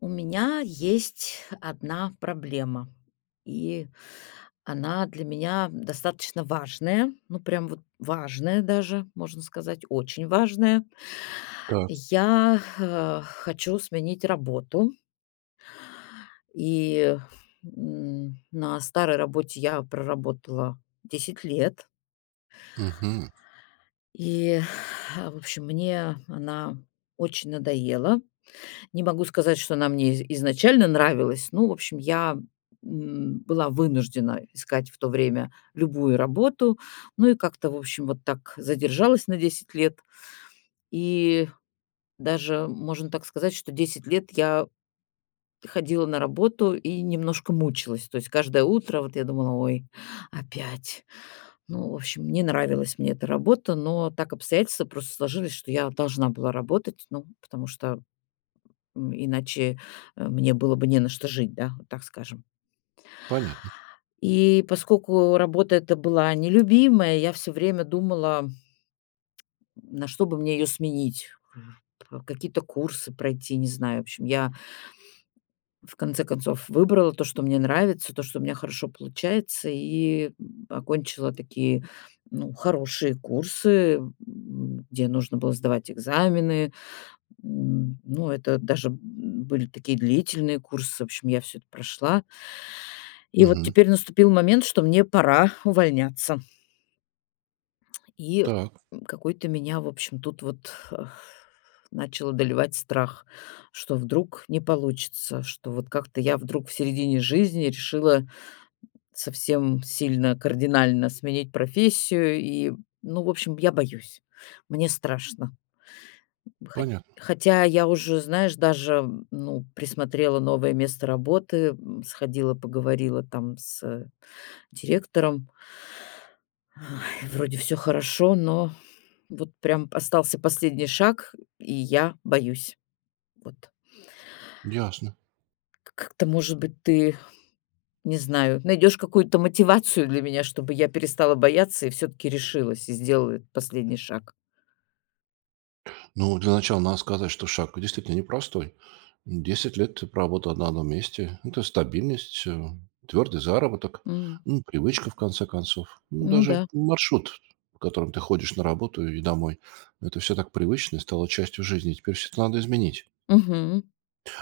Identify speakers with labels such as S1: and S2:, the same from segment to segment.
S1: У меня есть 1 проблема, и она для меня достаточно важная. Ну, прям вот важная даже, можно сказать, очень важная.
S2: Так.
S1: Я, э, хочу сменить работу. И, м, на старой работе я проработала 10 лет.
S2: Мгм.
S1: И, в общем, мне она очень надоела. Не могу сказать, что она мне из изначально нравилась, но, в общем, я, м, была вынуждена искать в то время любую работу. Ну и как-то, в общем, вот так задержалась на 10 лет. И даже можно так сказать, что 10 лет я ходила на работу и немножко мучилась. То есть каждое утро, вот, я думала: "Ой, опять". Ну, в общем, не нравилась мне эта работа, но так обстоятельства просто сложились, что я должна была работать, ну, потому, м, иначе, э, мне было бы не на что жить, да, вот так скажем.
S2: Понятно.
S1: И поскольку работа эта была нелюбимая, я всё время думала н на что бы мне её сменить, какие-то курсы пройти, не знаю. В общем, я в конце концов выбрала то, что мне нравится, то, что у меня хорошо получается, и окончила такие, ну, хорошие курсы, м, где нужно было сдавать экзамены. М, ну, это даже были такие длительные курсы, в общем, я всё это прошла. И вот
S2: Мгм.
S1: теперь наступил момент, что мне пора увольняться. И,
S2: Так.
S1: м, какой-то меня, в общем, тут вот Э. Начал одолевать страх, что вдруг не получится, что вот как-то я вдруг в середине жизни решила совсем сильно кардинально сменить профессию и, ну, в общем, я боюсь, мне страшно. Хоть
S2: Понятно.
S1: хотя я уже, знаешь, даже, ну, присмотрела новое место работы, м, сходила, поговорила там с директором. Вроде всё хорошо, но вот прям п остался последний шаг, и я боюсь. Вот.
S2: Ясно.
S1: К как-то, может быть, ты, не знаю, найдешь какую-то мотивацию для меня, чтобы я перестала бояться и всё-таки решилась и сделала этот последний шаг.
S2: Ну, для начала надо сказать, что шаг действительно непростой. 10 лет ты проработал на одном месте. Это стабильность, твёрдый заработок,
S1: М.
S2: ну, привычка, в конце концов. Ну,
S1: Ну
S2: даже
S1: да.
S2: маршрут, по которому ты ходишь на работу и домой. Это всё так привычно и стало частью жизни. Теперь всё это надо изменить.
S1: Мгм.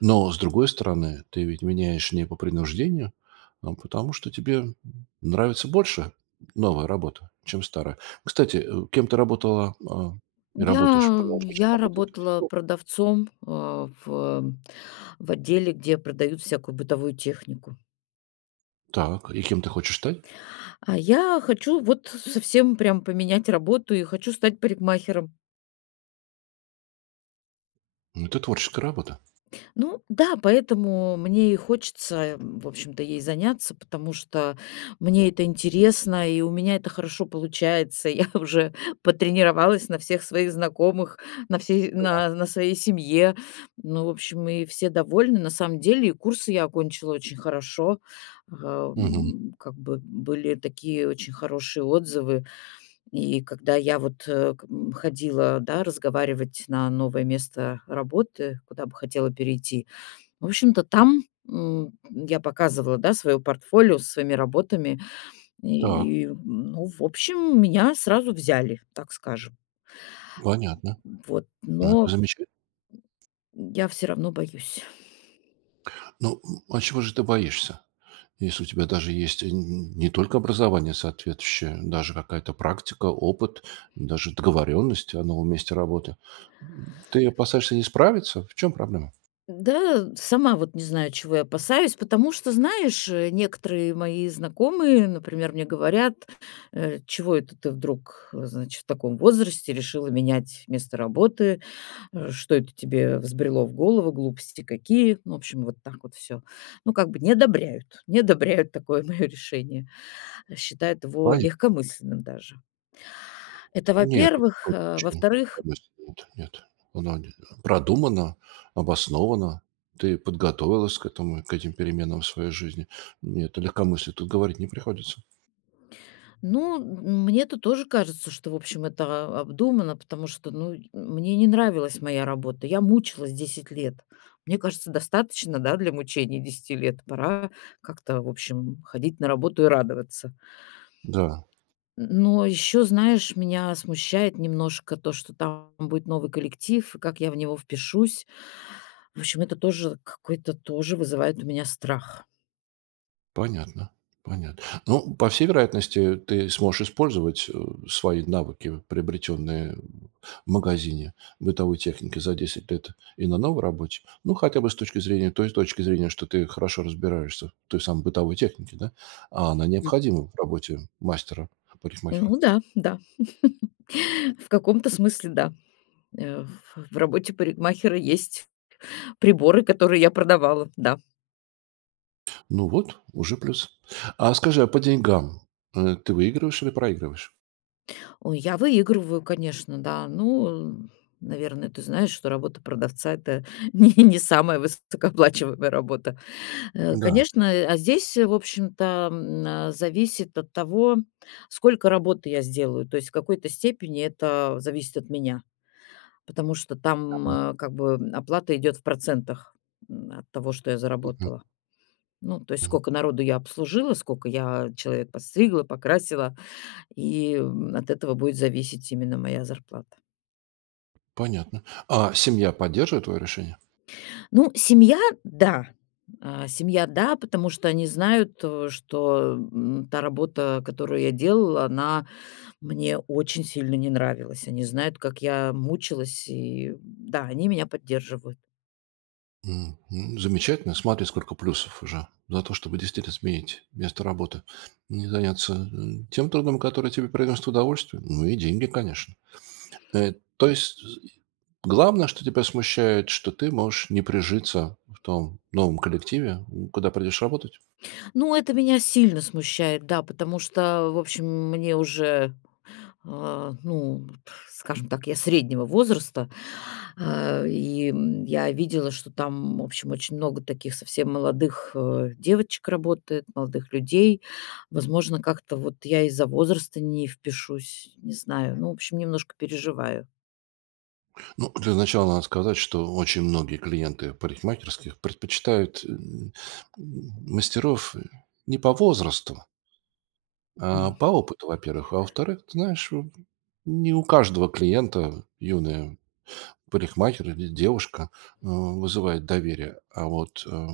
S2: Но, с другой стороны, ты ведь меняешь не по принуждению, а потому, что тебе нравится больше новая работа, чем старая. Кстати, э, кем ты работала, а, и работаешь,
S1: Я
S2: продолжаешь
S1: я
S2: работать до сих
S1: работала
S2: пор?
S1: продавцом, э, в в отделе, где продают всякую бытовую технику.
S2: Так, и кем ты хочешь стать?
S1: А, я хочу вот совсем прям поменять работу и хочу стать парикмахером.
S2: Ну, это творческая работа.
S1: Ну да, поэтому мне и хочется, м, в общем-то, ей заняться, потому что мне это интересно, и у меня это хорошо получается. Я уже потренировалась на всех своих знакомых, на всей
S2: Так.
S1: на на своей семье. Ну, в общем, и все довольны. На самом деле, курсы я окончила очень хорошо,
S2: Мгм.
S1: ам, как бы были такие очень хорошие отзывы. И когда я, вот, э, как м ходила, да, разговаривать на новое место работы, куда бы хотела перейти, в общем-то, там, м, я показывала, да, свое портфолио со своими работами,
S2: Так.
S1: и, м, ну, в общем, меня сразу взяли, так скажем.
S2: Понятно.
S1: Вот,
S2: Ну, это
S1: но
S2: замечательно.
S1: М, я всё равно боюсь.
S2: Ну, м, а чего же ты боишься, если у тебя даже есть н не только образование соответствующее, даже какая-то практика, опыт, даже договорённость о новом месте работы? М, ты опасаешься не справиться? В чём проблема?
S1: Да, сама вот не знаю, чего я опасаюсь, потому что, знаешь, э, некоторые мои знакомые, например, мне говорят, э: "Чего это ты вдруг, значит, в таком возрасте решила менять место работы? Э, что это тебе взбрело в голову? Глупости какие". Ну, в общем, вот так вот всё. Ну, как бы, не одобряют не одобряют такое моё решение, считают его
S2: Понятно.
S1: легкомысленным даже. Это,
S2: Нет.
S1: во-первых,
S2: Это
S1: э. А
S2: точно не
S1: во-вторых
S2: легкомысленно, нет нет, оно не продумано, обосновано. Ты подготовилась к этому к этим переменам в своей жизни. Нет, о легкомыслии тут говорить не приходится.
S1: Ну, м мне-то тоже кажется, что, в общем, это обдумано, потому что, ну, й мне не нравилась моя работа. Я мучилась 10 лет. Мне кажется, достаточно, да, для мучений 10 лет. Пора как-то, в общем, ходить на работу и радоваться.
S2: Да.
S1: Н но ещё, знаешь, меня смущает немножко то, что там будет новый коллектив, и как я в него впишусь. В общем, это тоже какой-то тоже вызывает у меня страх.
S2: Понятно, понятно. Ну, по всей вероятности, ты сможешь использовать, а, свои навыки, приобретённые в в магазине бытовой техники за 10 лет и на новой работе. Ну, хотя бы с точки зрения той точки зрения, что ты хорошо разбираешься в той самой бытовой технике, да, а она
S1: Мгм.
S2: необходимой в работе мастера-парикмахера.
S1: Ну да, да. В каком-то смысле да. Э, в в работе парикмахера есть приборы, которые я продавала, да.
S2: Ну вот, уже плюс. А скажи, а по деньгам, э, ты выигрываешь или проигрываешь?
S1: Ой, я выигрываю, конечно, да. Ну, н наверно, ты знаешь, что работа продавца- это не не самая высокооплачиваемая работа.
S2: Да.
S1: Конечно, а здесь, в общем-то, м, а, зависит от того, сколько работы я сделаю. То есть в какой-то степени это зависит от меня, потому что
S2: Да,
S1: там,
S2: мгм.
S1: э, как бы оплата идет в процентах, м, от того, что я
S2: Мгм.
S1: заработала. Ну, то есть
S2: Мгм.
S1: скока народу я обслужила, скока я человек подстригла, покрасила, и, м, от этого будет зависеть именно моя зарплата.
S2: Понятно. А семья поддерживает твоё решение?
S1: Ну, семья, да, а, семья, да, потому что они знают, о, что, м, та работа, которую я делала, она мне очень сильно не нравилась. Они знают, как я мучилась, и, м, да, они меня поддерживают.
S2: М, м, замечательно. Смотри, сколько плюсов уже за то, чтобы действительно сменить место работы. Не заняться, э, тем трудом, который тебе приносит удовольствие, ну и деньги, конечно. Э, то есть, э, и, главное, что тебя смущает, что ты можешь не прижиться в том новом коллективе, у куда придешь работать?
S1: Ну, это меня сильно смущает, да, потому что, в общем, мне уже, а, ну, скажем так, я среднего возраста, а, и, м, я видела, что там, в общем, очень много таких совсем молодых, э, девочек работает, молодых людей. Возможно, как-то вот я из-за возраста не впишусь, не знаю. Ну, в общем, немножко переживаю.
S2: Ну, для начала надо сказать, что очень многие клиенты парикмахерских предпочитают н м, мастеров не по возрасту, а,
S1: М.
S2: по опыту, во-первых. А, во-вторых, ты знаешь, эм, не у каждого клиента юная парикмахер или девушка, э, вызывает доверие, а вот, э,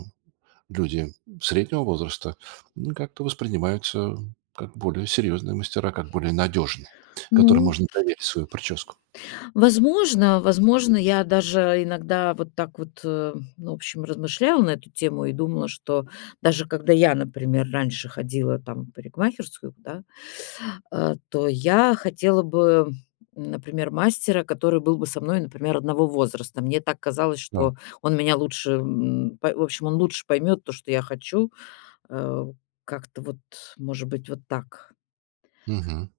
S2: люди среднего возраста, ну, как-то воспринимаются как более серьезные мастера, как более надежные, которым
S1: Ну.
S2: можно доверить свою прическу.
S1: Возможно, возможно, я даже иногда вот так вот, ну, в общем, размышляла на эту тему и думала, что даже когда я, например, раньше ходила, там, в парикмахерскую, да, а, то я хотела бы, например, мастера, который был бы со мной, например, одного возраста. Мне так казалось,
S2: Да.
S1: что он меня лучше н па в общем, он лучше поймёт то, что я хочу. Э, как-то вот, может быть, вот так.
S2: Мгм,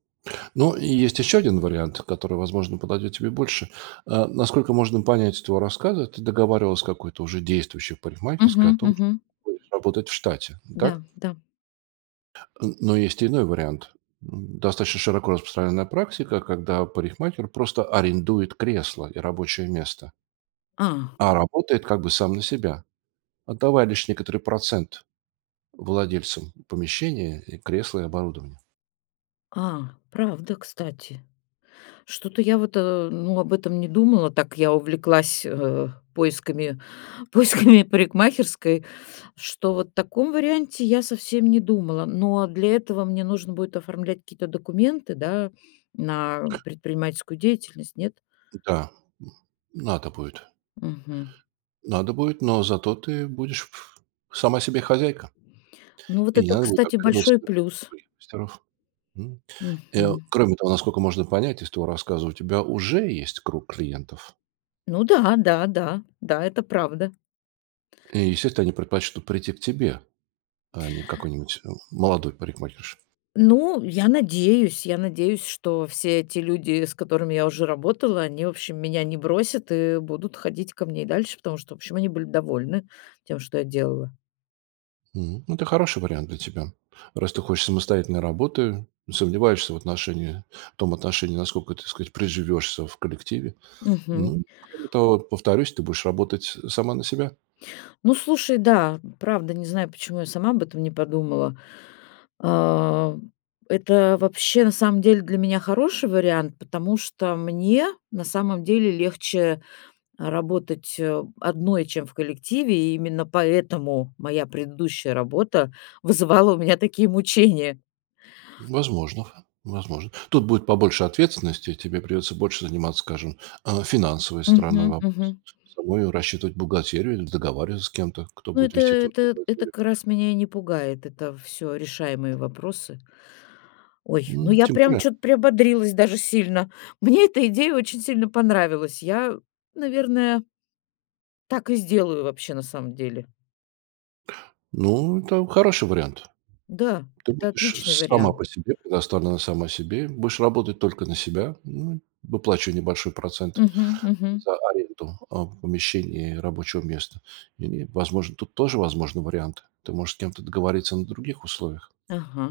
S2: но и есть еще 1 вариант, который, возможно, подойдет тебе больше. Э, насколько можно понять из твоего рассказа, ты договаривалась с какой-то уже действующей парикмахерской о
S1: Мгм,
S2: том, что
S1: мгм.
S2: ты будешь работать в штате, так?
S1: Да да.
S2: Н но есть иной вариант. М, достаточно широко распространенная практика, когда парикмахер просто арендует кресло и рабочее место
S1: А.
S2: а работает, как бы, сам на себя, отдавая лишь некоторый процент владельцам помещения, и кресла, и оборудования.
S1: А, правда, кстати. Что-то я вот, э, ну, об этом не думала, так я увлеклась, э, поисками поисками парикмахерской, что вот о таком варианте я совсем не думала. Но для этого мне нужно будет оформлять какие-то документы, да, на предпринимательскую деятельность, нет?
S2: М, да, н надо будет.
S1: Мгм.
S2: Надо будет, но зато ты будешь в сама себе хозяйка.
S1: Ну, вот
S2: И не
S1: это,
S2: надо будет
S1: кстати,
S2: оглядываться
S1: большой плюс.
S2: [unintelligible] мастеров. М. Э,
S1: Мгм.
S2: кроме того, насколько можно понять из твоего рассказа, у тебя уже есть круг клиентов.
S1: Ну да, да, да, да, это правда.
S2: И, естественно, они предпочту прийти к тебе, а не какой-нибудь м молодой парикмахерше.
S1: Ну, я надеюсь я надеюсь, что все эти люди, с которыми я уже работала, они, в общем, меня не бросят и будут ходить ко мне и дальше, потому что, в общем, они были довольны тем, что я делала.
S2: М. Ну, это хороший вариант для тебя, раз ты хочешь самостоятельной работы, сомневаешься в отношении, в том отношении, насколько, так сказать, приживешься в коллективе.
S1: Мгм.
S2: Ну, кроме того, повторюсь, ты будешь работать, э, сама на себя.
S1: Ну, слушай, да, правда, не знаю, почему я сама об этом не подумала. А, это вообще, на самом деле, для меня хороший вариант, потому что мне, на самом деле, легче, а, работать, э, одной, чем в коллективе, и именно поэтому моя предыдущая работа вызывала у меня такие мучения.
S2: М, возможно возможно. Тут будет побольше ответственности, тебе придется больше заниматься, скажем, э, финансовой стороной
S1: Мгм,
S2: вопроса.
S1: мгм.
S2: Самой рассчитывать бухгалтерию или договариваться с кем-то, кто
S1: Ну,
S2: будет
S1: это
S2: вести твою
S1: это это
S2: бухгалтерию.
S1: как раз меня и не пугает. Это всё решаемые вопросы. Ой, ну
S2: М,
S1: я
S2: тем
S1: прям
S2: более.
S1: чё-то приободрилась даже сильно. Мне эта идея очень сильно понравилась. Я, наверное так и сделаю вообще, на самом деле.
S2: Ну, это хороший вариант.
S1: Да,
S2: Ты
S1: это
S2: будешь
S1: отличный
S2: сама
S1: вариант.
S2: по себе, предоставлена сама себе. Будешь работать только на себя, м, выплачивая небольшой процент
S1: Мгм, мгм.
S2: за аренду, а, помещений рабочего места. И, возможно, тут тоже возможны варианты. Ты можешь с кем-то договориться на других условиях.
S1: Ага,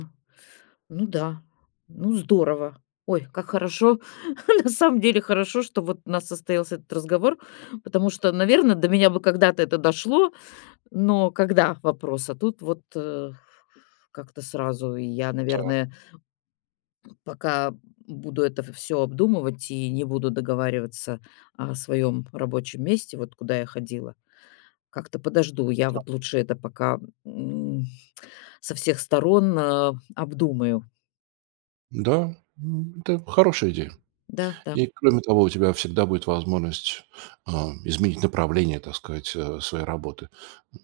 S1: ну да, ну здорово. Ой, как хорошо. На самом деле хорошо, что вот у нас состоялся этот разговор, потому что, наверно, до меня бы когда-то это дошло, но когда- вопрос. А тут вот, э, как-то сразу. И я,
S2: Так.
S1: наверное пока буду это в всё обдумывать и не буду договариваться о своём рабочем месте, вот куда я ходила, как-то подожду. Я
S2: Так.
S1: вот лучше это пока, м, со всех сторон, а, обдумаю.
S2: Да, м, это хорошая идея.
S1: Да-да.
S2: И, кроме того, у тебя всегда будет возможность, а, изменить направление, так сказать, э, своей работы.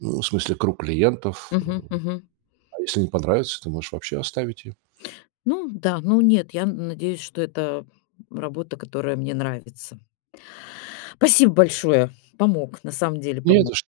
S2: Ну, в смысле, круг клиентов,
S1: Мгм,
S2: эм.
S1: мгм.
S2: А если не понравится, ты можешь вообще оставить ее.
S1: Ну да, ну нет, я н надеюсь, что это работа, которая мне нравится. Спасибо большое, помог, на самом деле
S2: Не
S1: помог.
S2: за что.